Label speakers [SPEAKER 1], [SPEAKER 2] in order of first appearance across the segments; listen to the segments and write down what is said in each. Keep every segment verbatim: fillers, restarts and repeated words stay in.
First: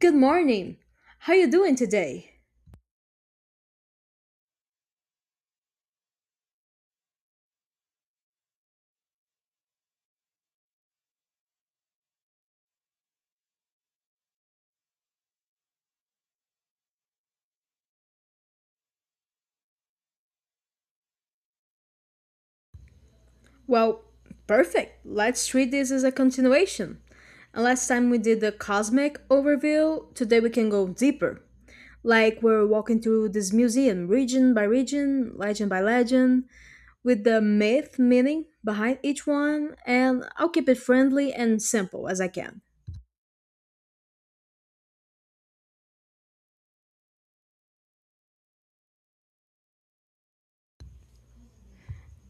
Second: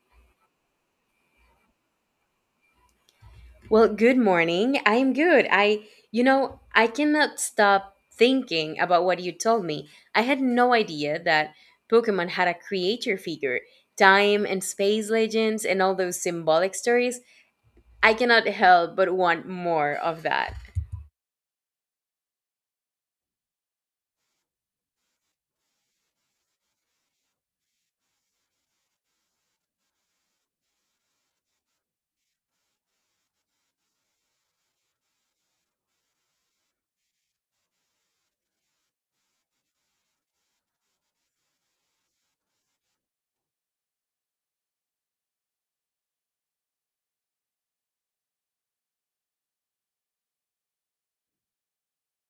[SPEAKER 1] Good morning. How you doing today?
[SPEAKER 2] Well, good morning. I am good. I, you know, I cannot stop thinking about what you told me. I had no idea that Pokemon had a creator figure, time and space legends, and all those symbolic stories. I cannot help but want more of that.
[SPEAKER 1] Well, perfect. Let's treat this as a continuation. And last time we did the cosmic overview, today we can go deeper. Like we're walking through this museum region by region, legend by legend, with the myth meaning behind each one, and I'll keep it friendly and simple as I can.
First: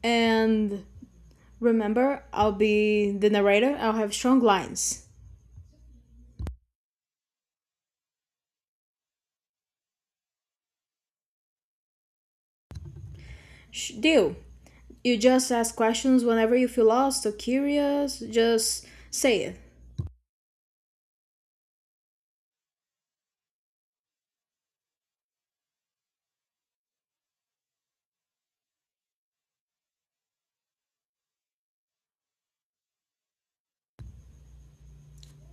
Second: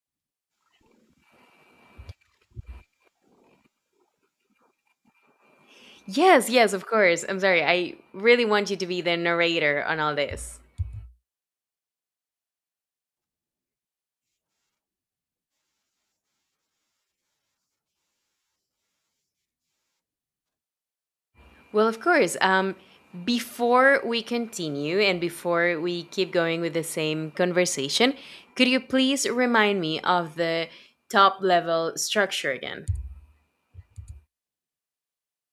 [SPEAKER 1] And remember, I'll be the narrator. I'll have strong lines.
[SPEAKER 2] Yes, yes, of course. I'm sorry. I really want you to be the narrator on all this.
[SPEAKER 1] Sh- deal. You just ask questions whenever you feel lost or curious, just say it.
[SPEAKER 2] Well, of course. Um, before we continue and before we keep going with the same conversation, could you please remind me of the top level structure again?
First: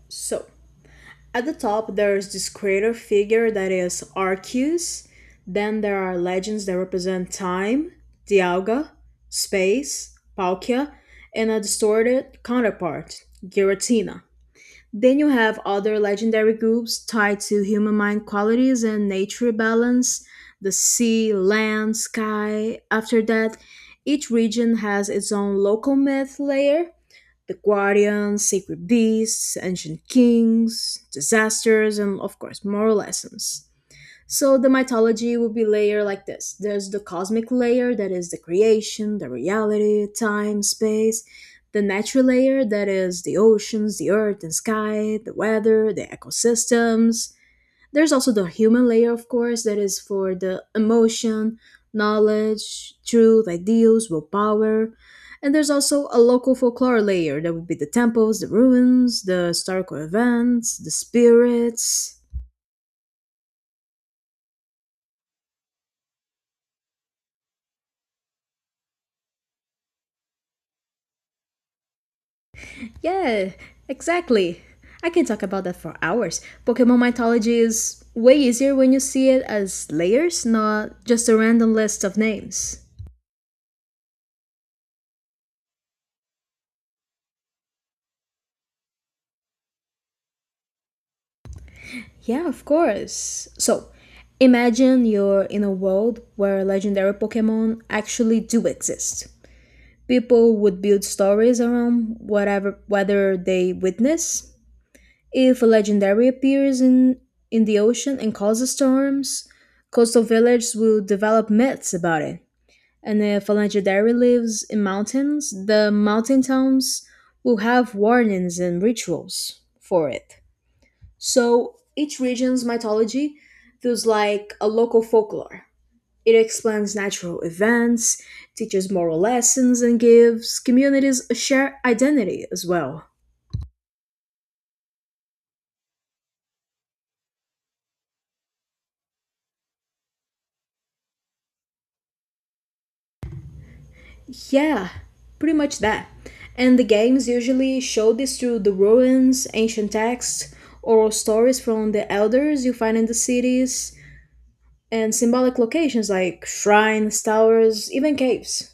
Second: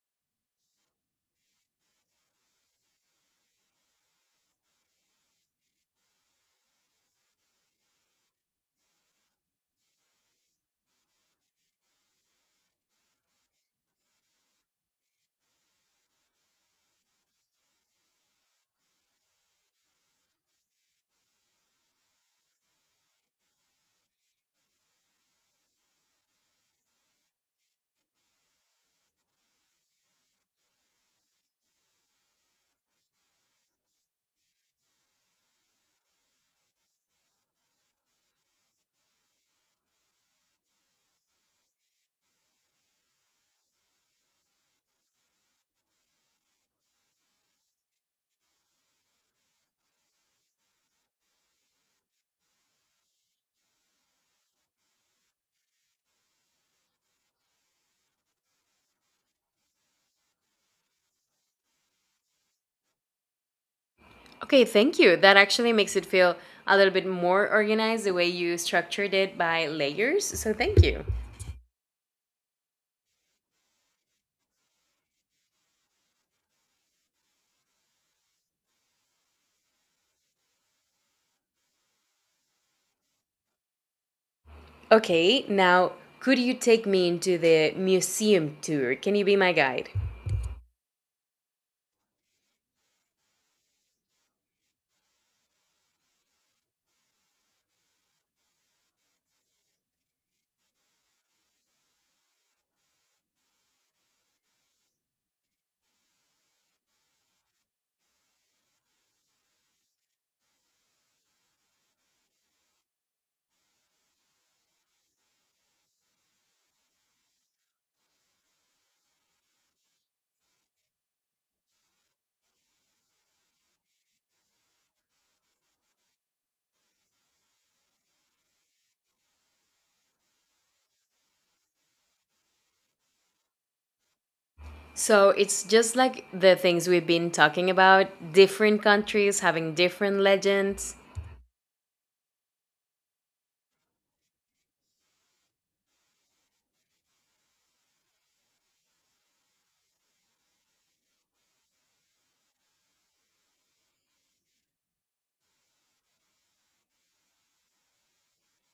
[SPEAKER 1] So, at the top, there's this creator figure that is Arceus. Then there are legends that represent time, Dialga, space, Palkia, and a distorted counterpart, Giratina. Then you have other legendary groups tied to human mind qualities and nature balance, the sea, land, sky. After that, each region has its own local myth layer, the guardians, sacred beasts, ancient kings, disasters, and of course, moral lessons. So the mythology would be layered like this. There's the cosmic layer that is the creation, the reality, time, space. The natural layer that is the oceans, the earth and sky, the weather, the ecosystems. There's also the human layer, of course, that is for the emotion, knowledge, truth, ideals, willpower. And there's also a local folklore layer that would be the temples, the ruins, the historical events, the spirits.
[SPEAKER 2] Okay, thank you. That actually makes it feel a little bit more organized the way you structured it by layers. So, thank you.
[SPEAKER 1] Yeah, exactly. I can talk about that for hours. Pokemon mythology is way easier when you see it as layers, not just a random list of names.
[SPEAKER 2] Okay, now could you take me into the museum tour? Can you be my guide?
[SPEAKER 1] Yeah, of course. So, imagine you're in a world where legendary Pokemon actually do exist. People would build stories around whatever whether they witness. If a legendary appears in in the ocean and causes storms, coastal villagers will develop myths about it. And if a legendary lives in mountains, the mountain towns will have warnings and rituals for it. So each region's mythology feels like a local folklore. It explains natural events, teaches moral lessons, and gives communities a shared identity as well.
[SPEAKER 2] So it's just like the things we've been talking about different countries having different legends.
[SPEAKER 1] Yeah, pretty much that. And the games usually show this through the ruins, ancient texts, oral stories from the elders you find in the cities, and symbolic locations like shrines, towers, even caves.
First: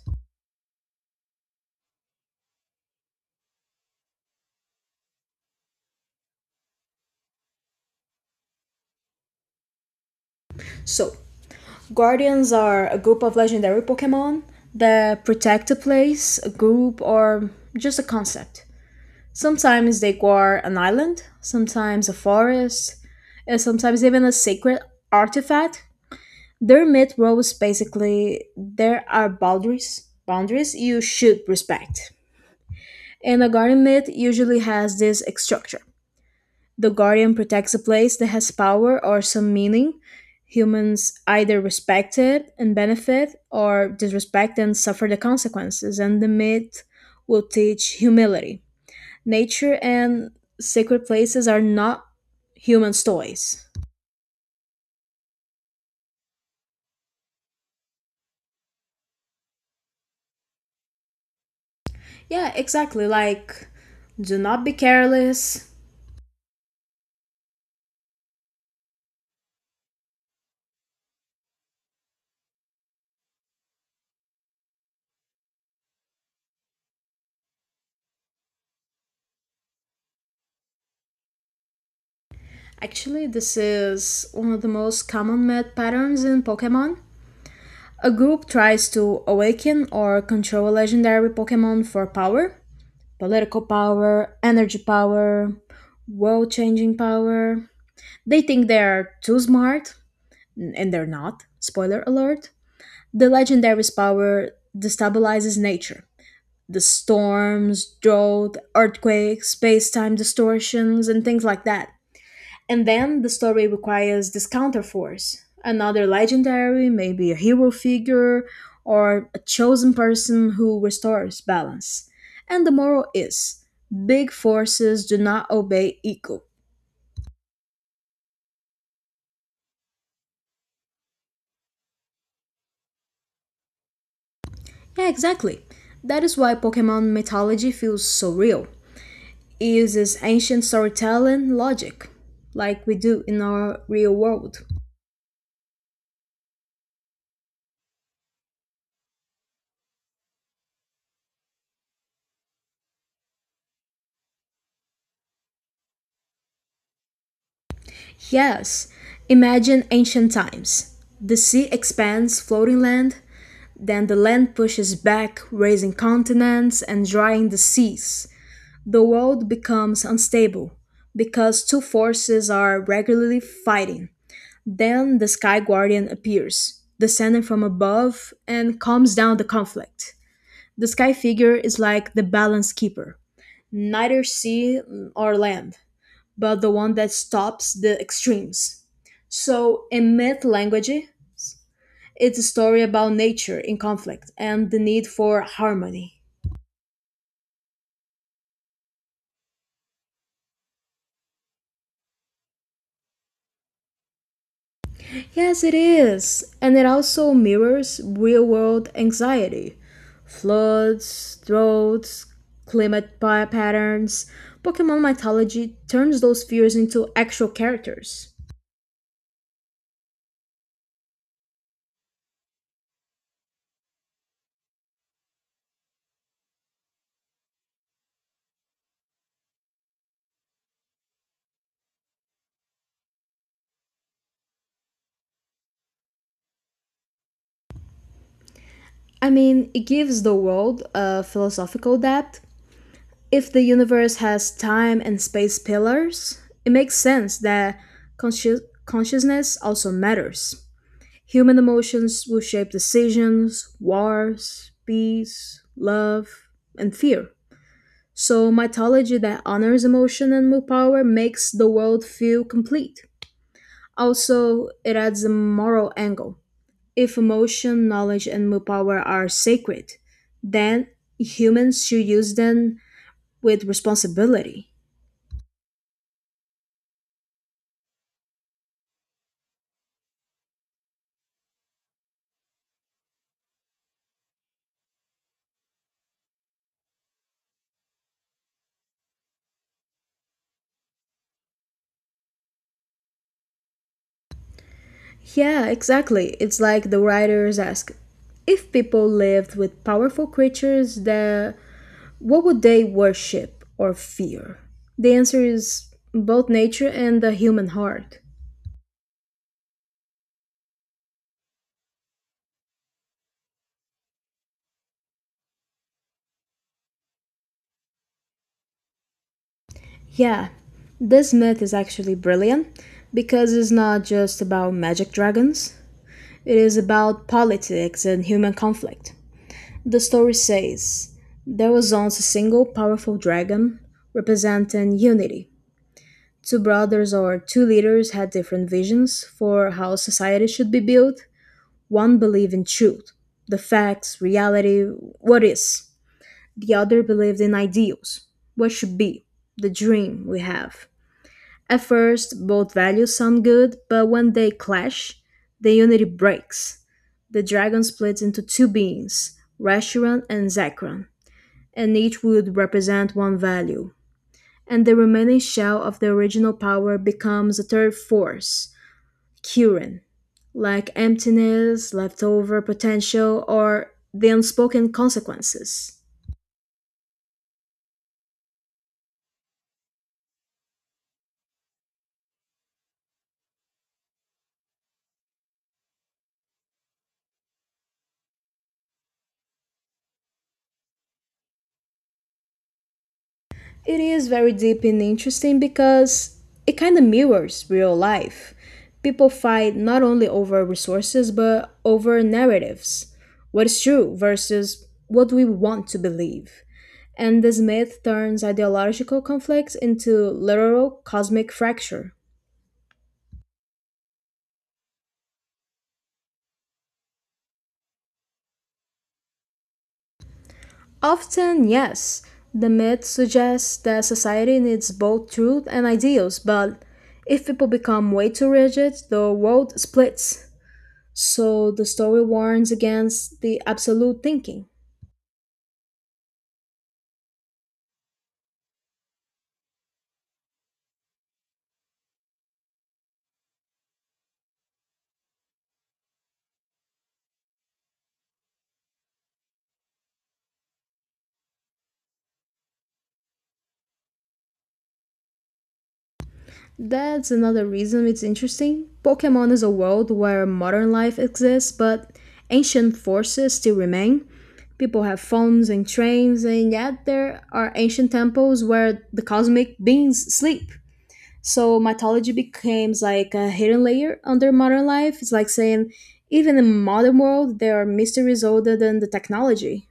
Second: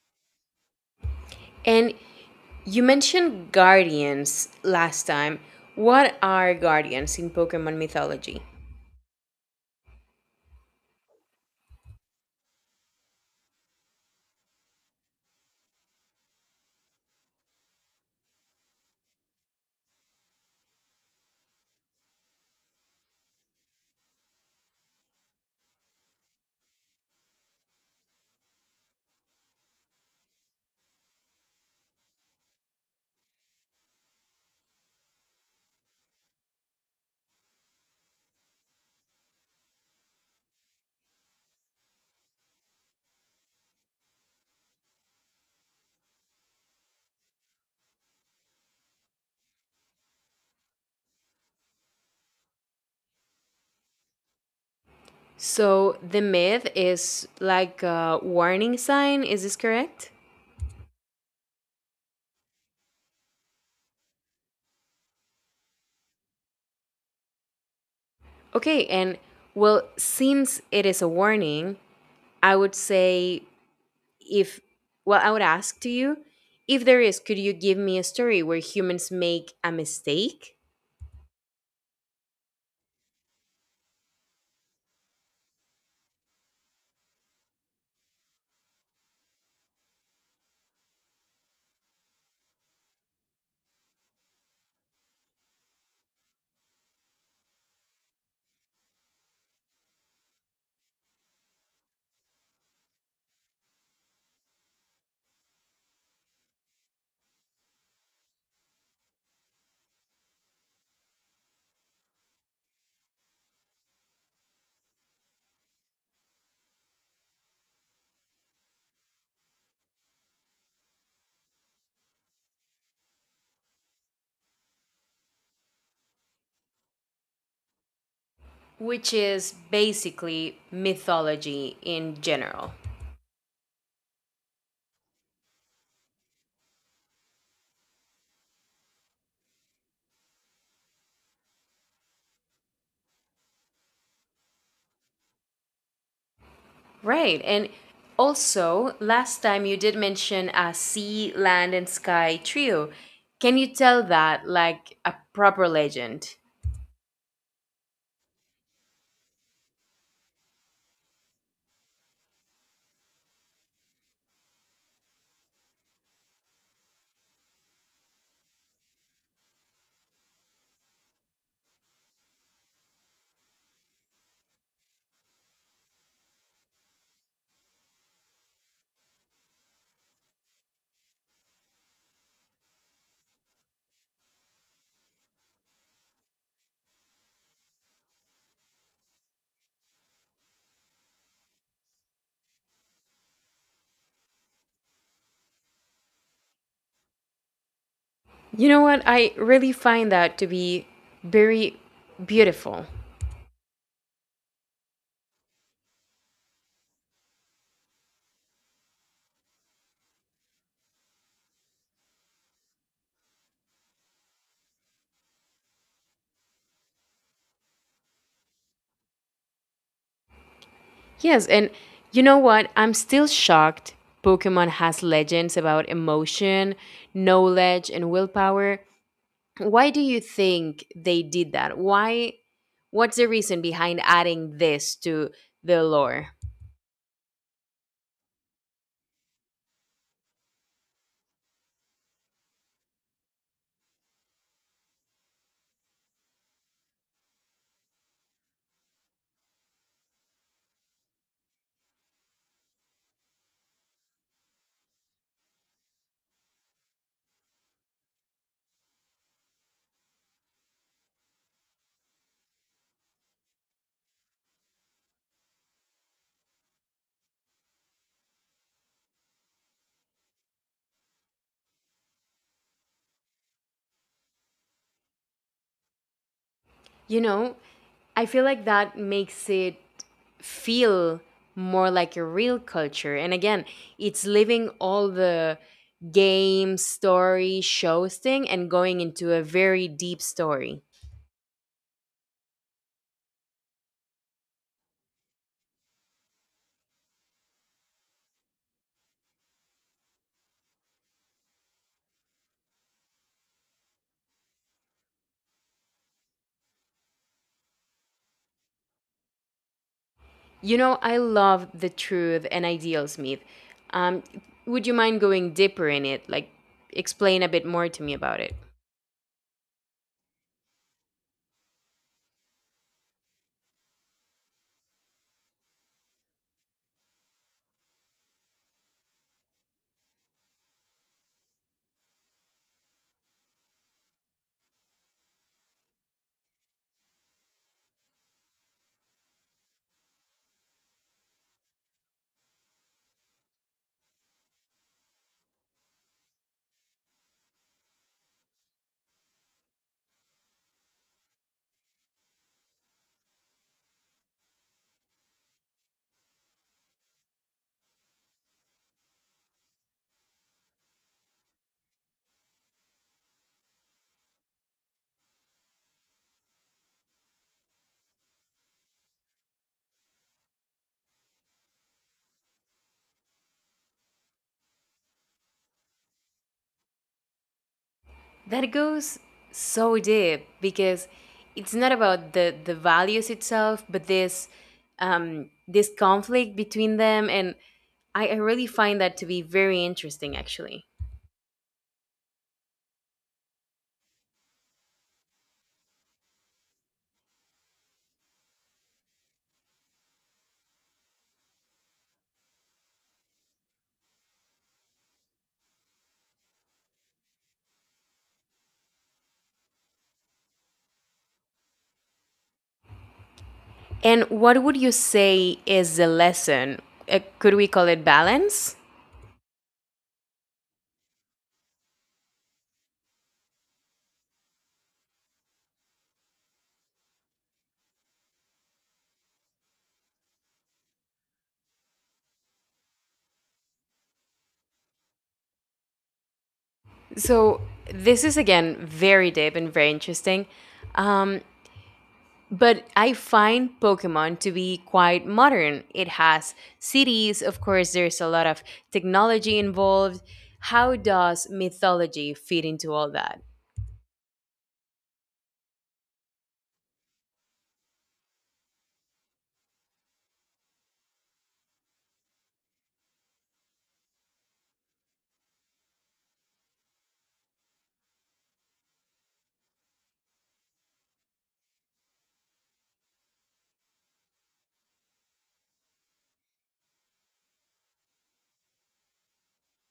[SPEAKER 2] And you mentioned guardians last time. What are guardians in Pokemon mythology?
[SPEAKER 1] So, guardians are a group of legendary Pokemon that protect a place, a group, or just a concept. Sometimes they guard an island, sometimes a forest, and sometimes even a sacred artifact. Their myth was basically there are boundaries, boundaries you should respect. And a guardian myth usually has this structure. The Guardian protects a place that has power or some meaning. Humans either respect it and benefit, or disrespect and suffer the consequences, and the myth will teach humility. Nature and sacred places are not human toys.
[SPEAKER 2] So the myth is like a warning sign, is this correct?
[SPEAKER 1] Yeah, exactly. Like, do not be careless.
[SPEAKER 2] Okay, and well, since it is a warning, I would say if, well, I would ask to you if there is, could you give me a story where humans make a mistake?
[SPEAKER 1] Actually, this is one of the most common myth patterns in Pokemon. A group tries to awaken or control a legendary Pokemon for power. Political power, energy power, world changing power. They think they are too smart, and they're not. Spoiler alert. The legendary's power destabilizes nature. The storms, drought, earthquakes, space time distortions, and things like that. And then the story requires this counterforce, another legendary, maybe a hero figure, or a chosen person who restores balance. And the moral is big forces do not obey ego.
[SPEAKER 2] Which is basically mythology in general.
[SPEAKER 1] Yeah, exactly. That is why Pokemon mythology feels so real. It uses ancient storytelling logic, like we do in our real world.
[SPEAKER 2] Right. And also, last time you did mention a sea, land, and sky trio. Can you tell that like a proper legend?
[SPEAKER 1] Yes, imagine ancient times. The sea expands floating land. Then the land pushes back, raising continents and drying the seas. The world becomes unstable because two forces are regularly fighting. Then the Sky Guardian appears, descending from above and calms down the conflict. The Sky Figure is like the balance keeper, neither sea or land, but the one that stops the extremes. So, in myth language, it's a story about nature in conflict and the need for harmony.
[SPEAKER 2] You know what? I really find that to be very beautiful.
[SPEAKER 1] Yes, it is. And it also mirrors real world anxiety, floods, droughts, climate pa- patterns. Pokemon mythology turns those fears into actual characters.
[SPEAKER 2] Yes. And you know what? I'm still shocked. Pokemon has legends about emotion, knowledge, and willpower. Why do you think they did that? Why? What's the reason behind adding this to the lore?
[SPEAKER 1] I mean, it gives the world a philosophical depth. If the universe has time and space pillars, it makes sense that consci- consciousness also matters. Human emotions will shape decisions, wars, peace, love, and fear. So, mythology that honors emotion and willpower makes the world feel complete. Also, it adds a moral angle. If emotion, knowledge, and willpower are sacred, then humans should use them with responsibility.
[SPEAKER 2] You know, I feel like that makes it feel more like a real culture. And again, it's leaving all the game, story, shows thing and going into a very deep story.
[SPEAKER 1] Yeah, exactly. It's like the writers ask, if people lived with powerful creatures, that what would they worship or fear? The answer is both nature and the human heart.
[SPEAKER 2] You know, I love the truth and ideals myth. Um, would you mind going deeper in it? Like, explain a bit more to me about it.
[SPEAKER 1] Yeah, this myth is actually brilliant because it's not just about magic dragons, it is about politics and human conflict. The story says there was once a single powerful dragon representing unity. Two brothers or two leaders had different visions for how society should be built. One believed in truth, the facts, reality, what is. The other believed in ideals, what should be, the dream we have. At first, both values sound good, but when they clash, the unity breaks. The dragon splits into two beings, Rashiran and Zakran, and each would represent one value. And the remaining shell of the original power becomes a third force, Current, like emptiness, leftover potential, or the unspoken consequences.
[SPEAKER 2] That goes so deep because it's not about the the values itself, but this um, this conflict between them, and I, I really find that to be very interesting, actually.
[SPEAKER 1] It is very deep and interesting because it kind of mirrors real life. People fight not only over resources but over narratives. What is true versus what we want to believe. And this myth turns ideological conflicts into literal cosmic fracture.
[SPEAKER 2] And what would you say is the lesson? Uh, could we call it balance?
[SPEAKER 1] Often, yes. The myth suggests that society needs both truth and ideals, but if people become way too rigid, the world splits. So the story warns against the absolute thinking.
[SPEAKER 2] So this is again very deep and very interesting. Um, But I find Pokemon to be quite modern. It has cities, of course, there's a lot of technology involved. How does mythology fit into all that?
[SPEAKER 1] That's another reason it's interesting. Pokemon is a world where modern life exists, but ancient forces still remain. People have phones and trains, and yet there are ancient temples where the cosmic beings sleep. So mythology becomes like a hidden layer under modern life. It's like saying, even in modern world, there are mysteries older than the technology.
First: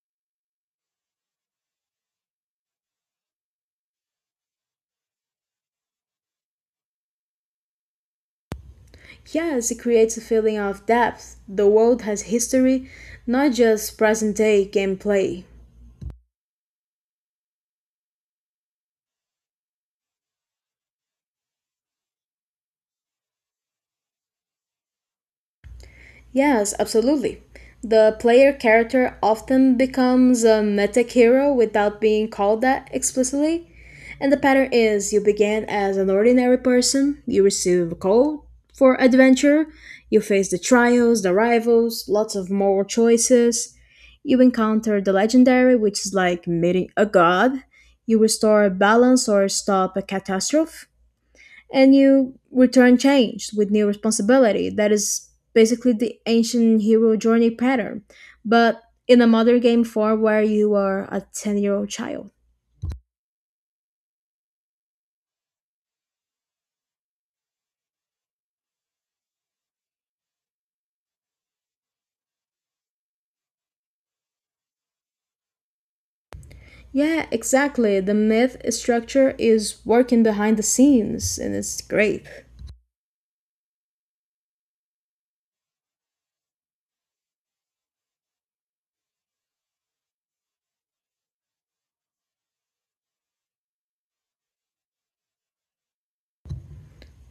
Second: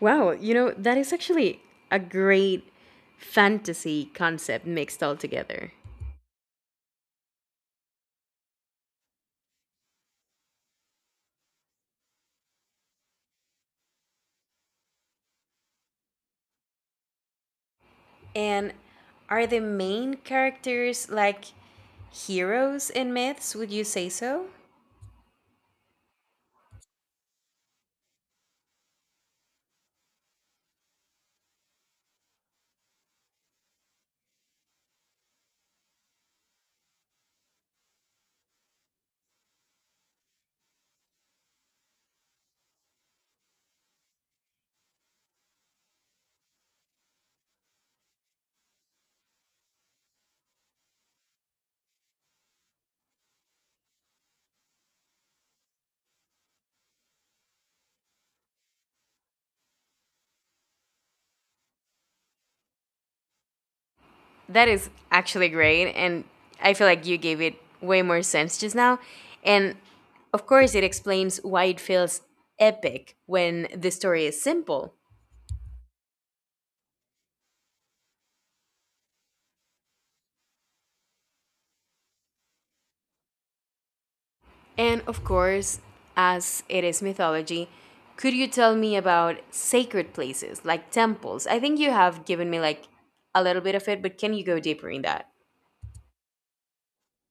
[SPEAKER 2] Wow, you know, that is actually a great fantasy concept mixed all together.
[SPEAKER 1] Yes, it creates a feeling of depth. The world has history, not just present day gameplay.
[SPEAKER 2] And are the main characters like heroes in myths? Would you say so?
[SPEAKER 1] Yes, absolutely. The player character often becomes a meta hero without being called that explicitly. And the pattern is you begin as an ordinary person, you receive a call for adventure, you face the trials, the rivals, lots of moral choices. You encounter the legendary, which is like meeting a god. You restore balance or stop a catastrophe. And you return changed with new responsibility. That is basically the ancient hero journey pattern, but in a modern game form where you are a ten year old child.
[SPEAKER 2] That is actually great. And I feel like you gave it way more sense just now. And of course, it explains why it feels epic when the story is simple.
[SPEAKER 1] Yeah, exactly. The myth structure is working behind the scenes and it's great.
[SPEAKER 2] And of course, as it is mythology, could you tell me about sacred places like temples? I think you have given me like a little bit of it, but can you go deeper in that?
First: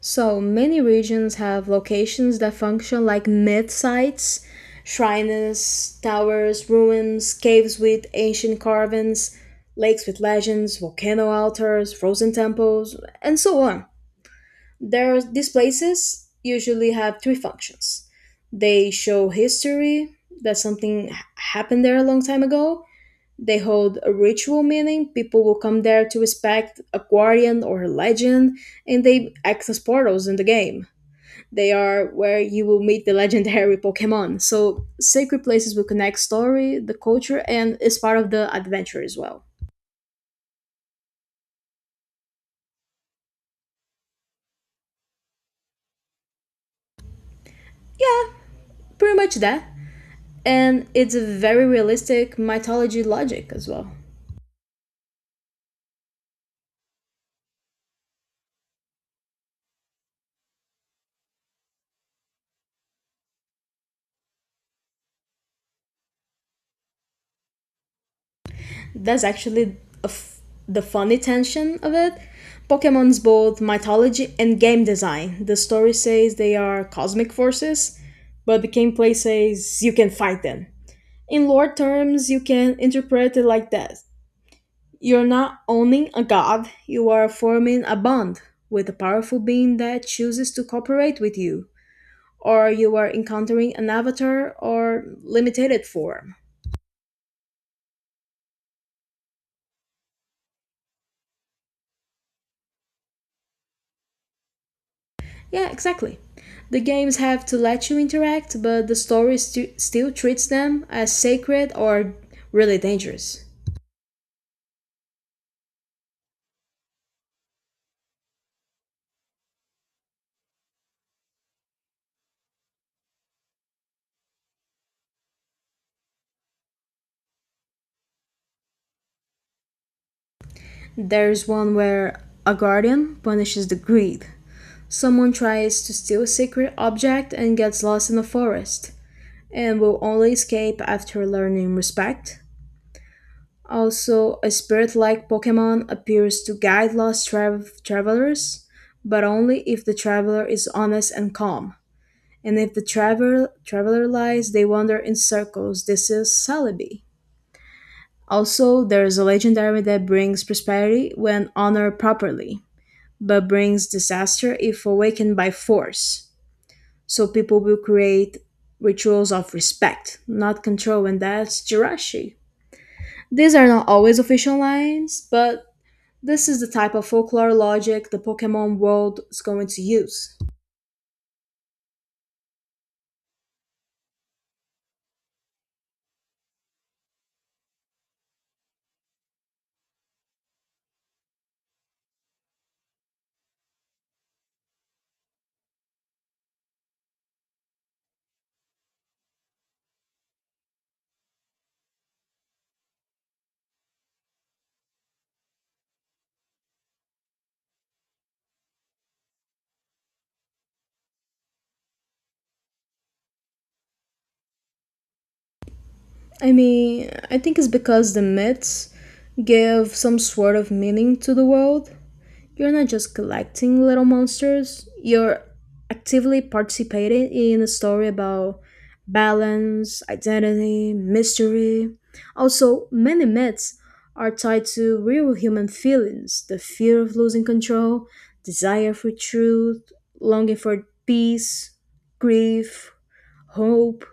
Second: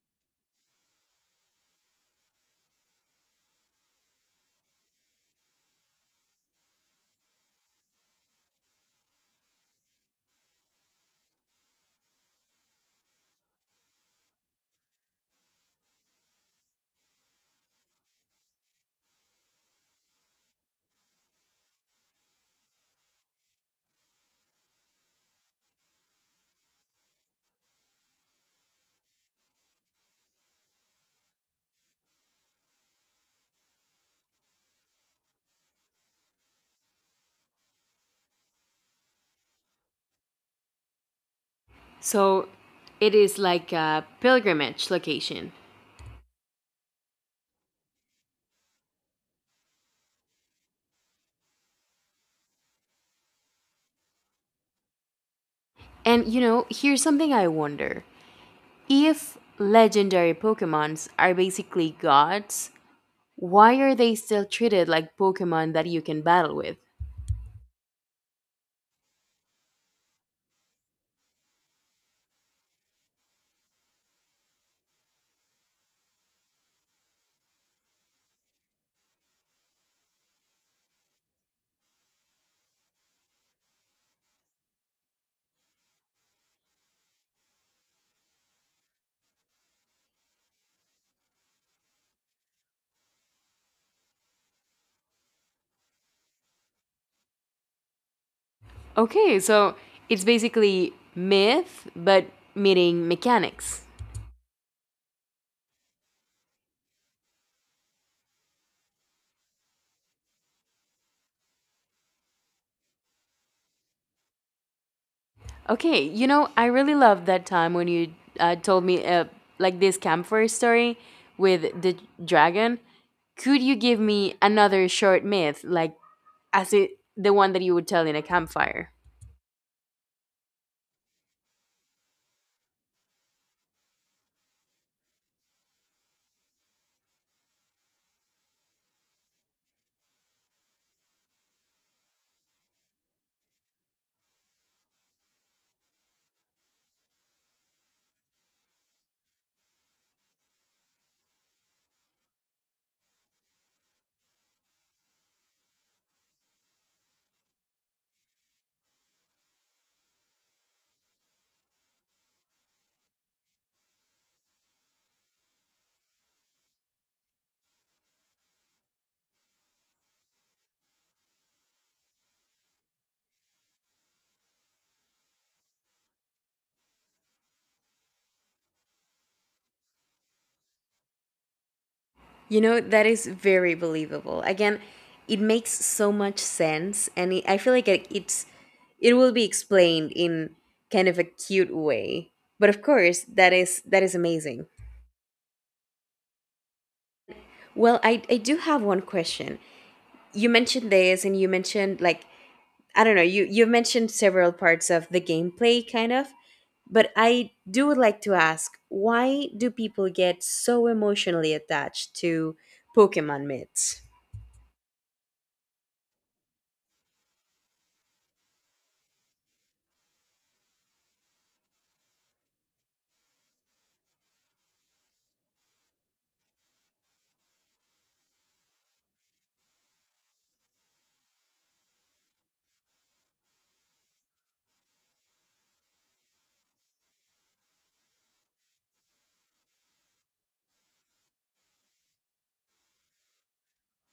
[SPEAKER 1] So many regions have locations that function like myth sites, shrines, towers, ruins, caves with ancient carvings, lakes with legends, volcano altars, frozen temples, and so on. There, these places usually have three functions. They show history, that something h- happened there a long time ago. They hold a ritual meaning. People will come there to respect a guardian or a legend, and they act as portals in the game. They are where you will meet the legendary Pokemon. So, sacred places will connect story, the culture, and is part of the adventure as well.
[SPEAKER 2] So it is like a pilgrimage location.
[SPEAKER 1] Pretty much that. And it's a very realistic mythology logic as well.
[SPEAKER 2] And you know, here's something I wonder. If legendary Pokemons are basically gods, why are they still treated like Pokemon that you can battle with?
[SPEAKER 1] That's actually a f- the funny tension of it. Pokemon's both mythology and game design. The story says they are cosmic forces, but the gameplay says you can fight them. In lore terms, you can interpret it like that. You're not owning a god, you are forming a bond with a powerful being that chooses to cooperate with you, or you are encountering an avatar or limited form.
[SPEAKER 2] Okay, so it's basically myth, but meeting mechanics.
[SPEAKER 1] Yeah, exactly. The games have to let you interact, but the story stu- still treats them as sacred or really dangerous.
[SPEAKER 2] Okay, you know, I really loved that time when you uh, told me uh, like this campfire story with the dragon. Could you give me another short myth, like as it, the one that you would tell in a campfire?
[SPEAKER 1] There's one where a guardian punishes the greed. Someone tries to steal a secret object and gets lost in a forest, and will only escape after learning respect. Also, a spirit like Pokemon appears to guide lost trav- travelers, but only if the traveler is honest and calm. And if the travel, traveler lies, they wander in circles. This is Celebi. Also, there is a legendary that brings prosperity when honored properly, but brings disaster if awakened by force. So people will create rituals of respect, not control, and that's Jirashi. These are not always official lines, but this is the type of folklore logic the Pokemon world is going to use.
[SPEAKER 2] You know, that is very believable. Again, it makes so much sense, and it, I feel like it, it's it will be explained in kind of a cute way. But of course, that is that is amazing. Well, I I do have one question. You mentioned this, and you mentioned like I don't know. You you mentioned several parts of the gameplay, kind of. But I do would like to ask, why do people get so emotionally attached to Pokemon myths?
[SPEAKER 1] I mean, I think it's because the myths give some sort of meaning to the world. You're not just collecting little monsters, you're actively participating in a story about balance, identity, mystery. Also, many myths are tied to real human feelings, the fear of losing control, desire for truth, longing for peace, grief, hope,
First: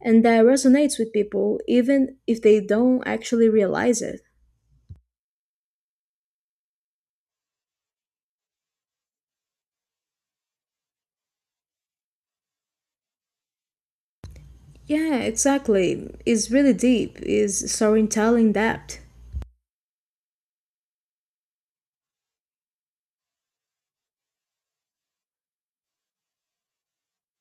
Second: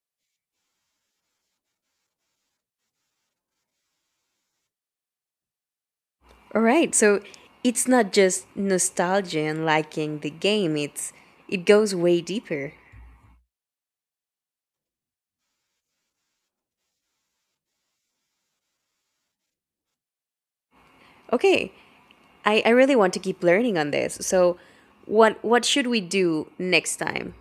[SPEAKER 1] and that resonates with people even if they don't actually realize it.
[SPEAKER 2] All right. So it's not just nostalgia and liking the game. It's it goes way deeper.
[SPEAKER 1] Yeah, exactly. It's really deep. It's storytelling depth.
[SPEAKER 2] Okay. I, I really want to keep learning on this. So what what should we do next time?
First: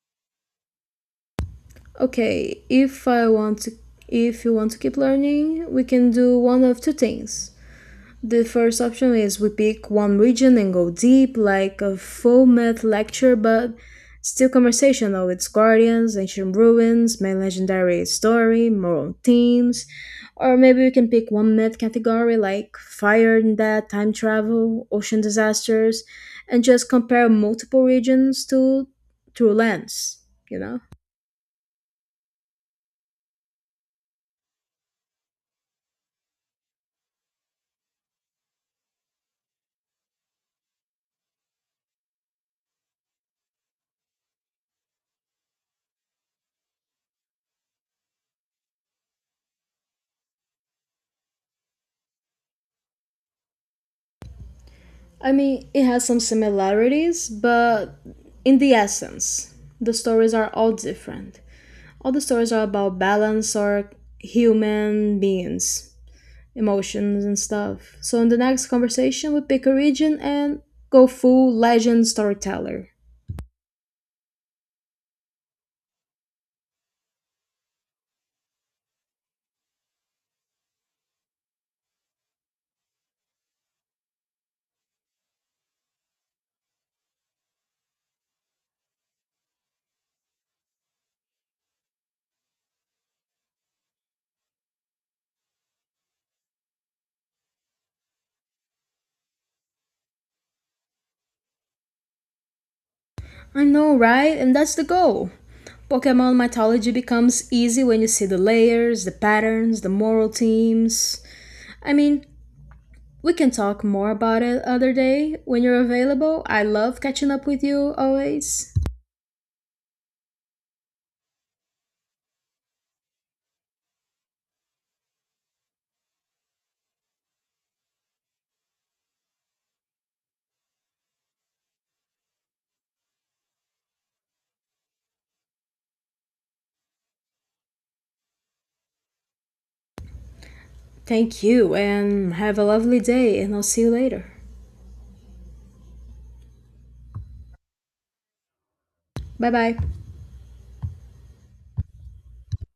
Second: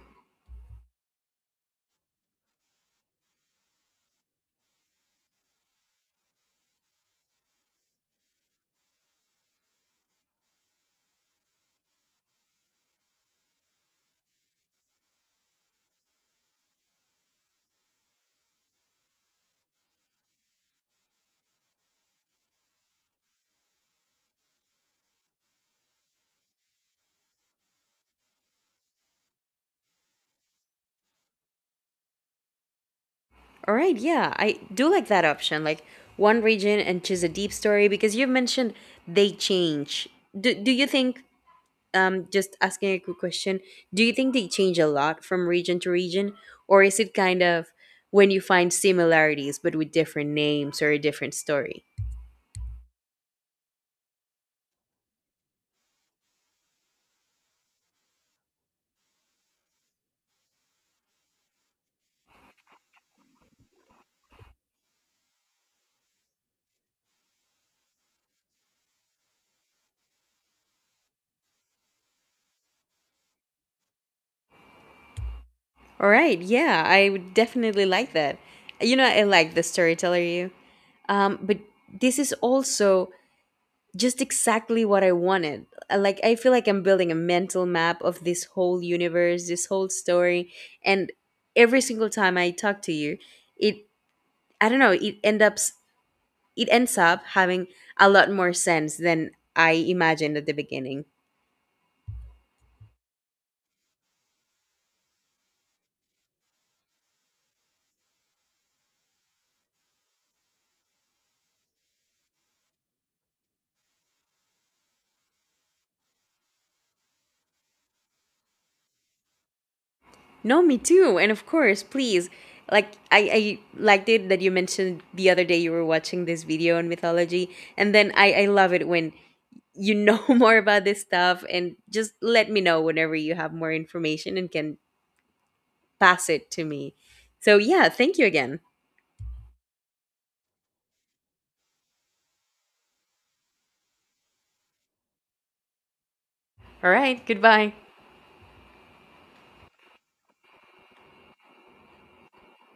[SPEAKER 1] Okay, if I want to if you want to keep learning, we can do one of two things. The first option is we pick one region and go deep, like a full myth lecture, but still conversational with guardians, ancient ruins, main legendary story, moral themes. Or maybe we can pick one myth category like fire and death, time travel, ocean disasters, and just compare multiple regions to through lens, you know?
[SPEAKER 2] All right, yeah. I do like that option. Like one region and choose a deep story because you've mentioned they change. Do do you think um, just asking a quick question. Do you think they change a lot from region to region, or is it kind of when you find similarities but with different names or a different story?
[SPEAKER 1] I mean, it has some similarities, but in the essence, the stories are all different. All the stories are about balance or human beings, emotions, and stuff. So, in the next conversation, we pick a region and go full legend storyteller.
[SPEAKER 2] All right, yeah, I would definitely like that. You know, I like the storyteller you. Um, but this is also just exactly what I wanted. I Like, I feel like I'm building a mental map of this whole universe, this whole story, and every single time I talk to you, it I don't know, it ends up it ends up having a lot more sense than I imagined at the beginning.
[SPEAKER 1] I know, right? And that's the goal. Pokemon mythology becomes easy when you see the layers, the patterns, the moral themes. I mean, we can talk more about it other day when you're available. I love catching up with you always.
[SPEAKER 2] No, me too. And of course, please. Like I, I liked it that you mentioned the other day you were watching this video on mythology, and then I, I love it when you know more about this stuff and just let me know whenever you have more information and can pass it to me. So yeah, thank you again.
[SPEAKER 1] Thank you and have a lovely day, and I'll see you later.
[SPEAKER 2] All right, goodbye.
[SPEAKER 1] Bye bye.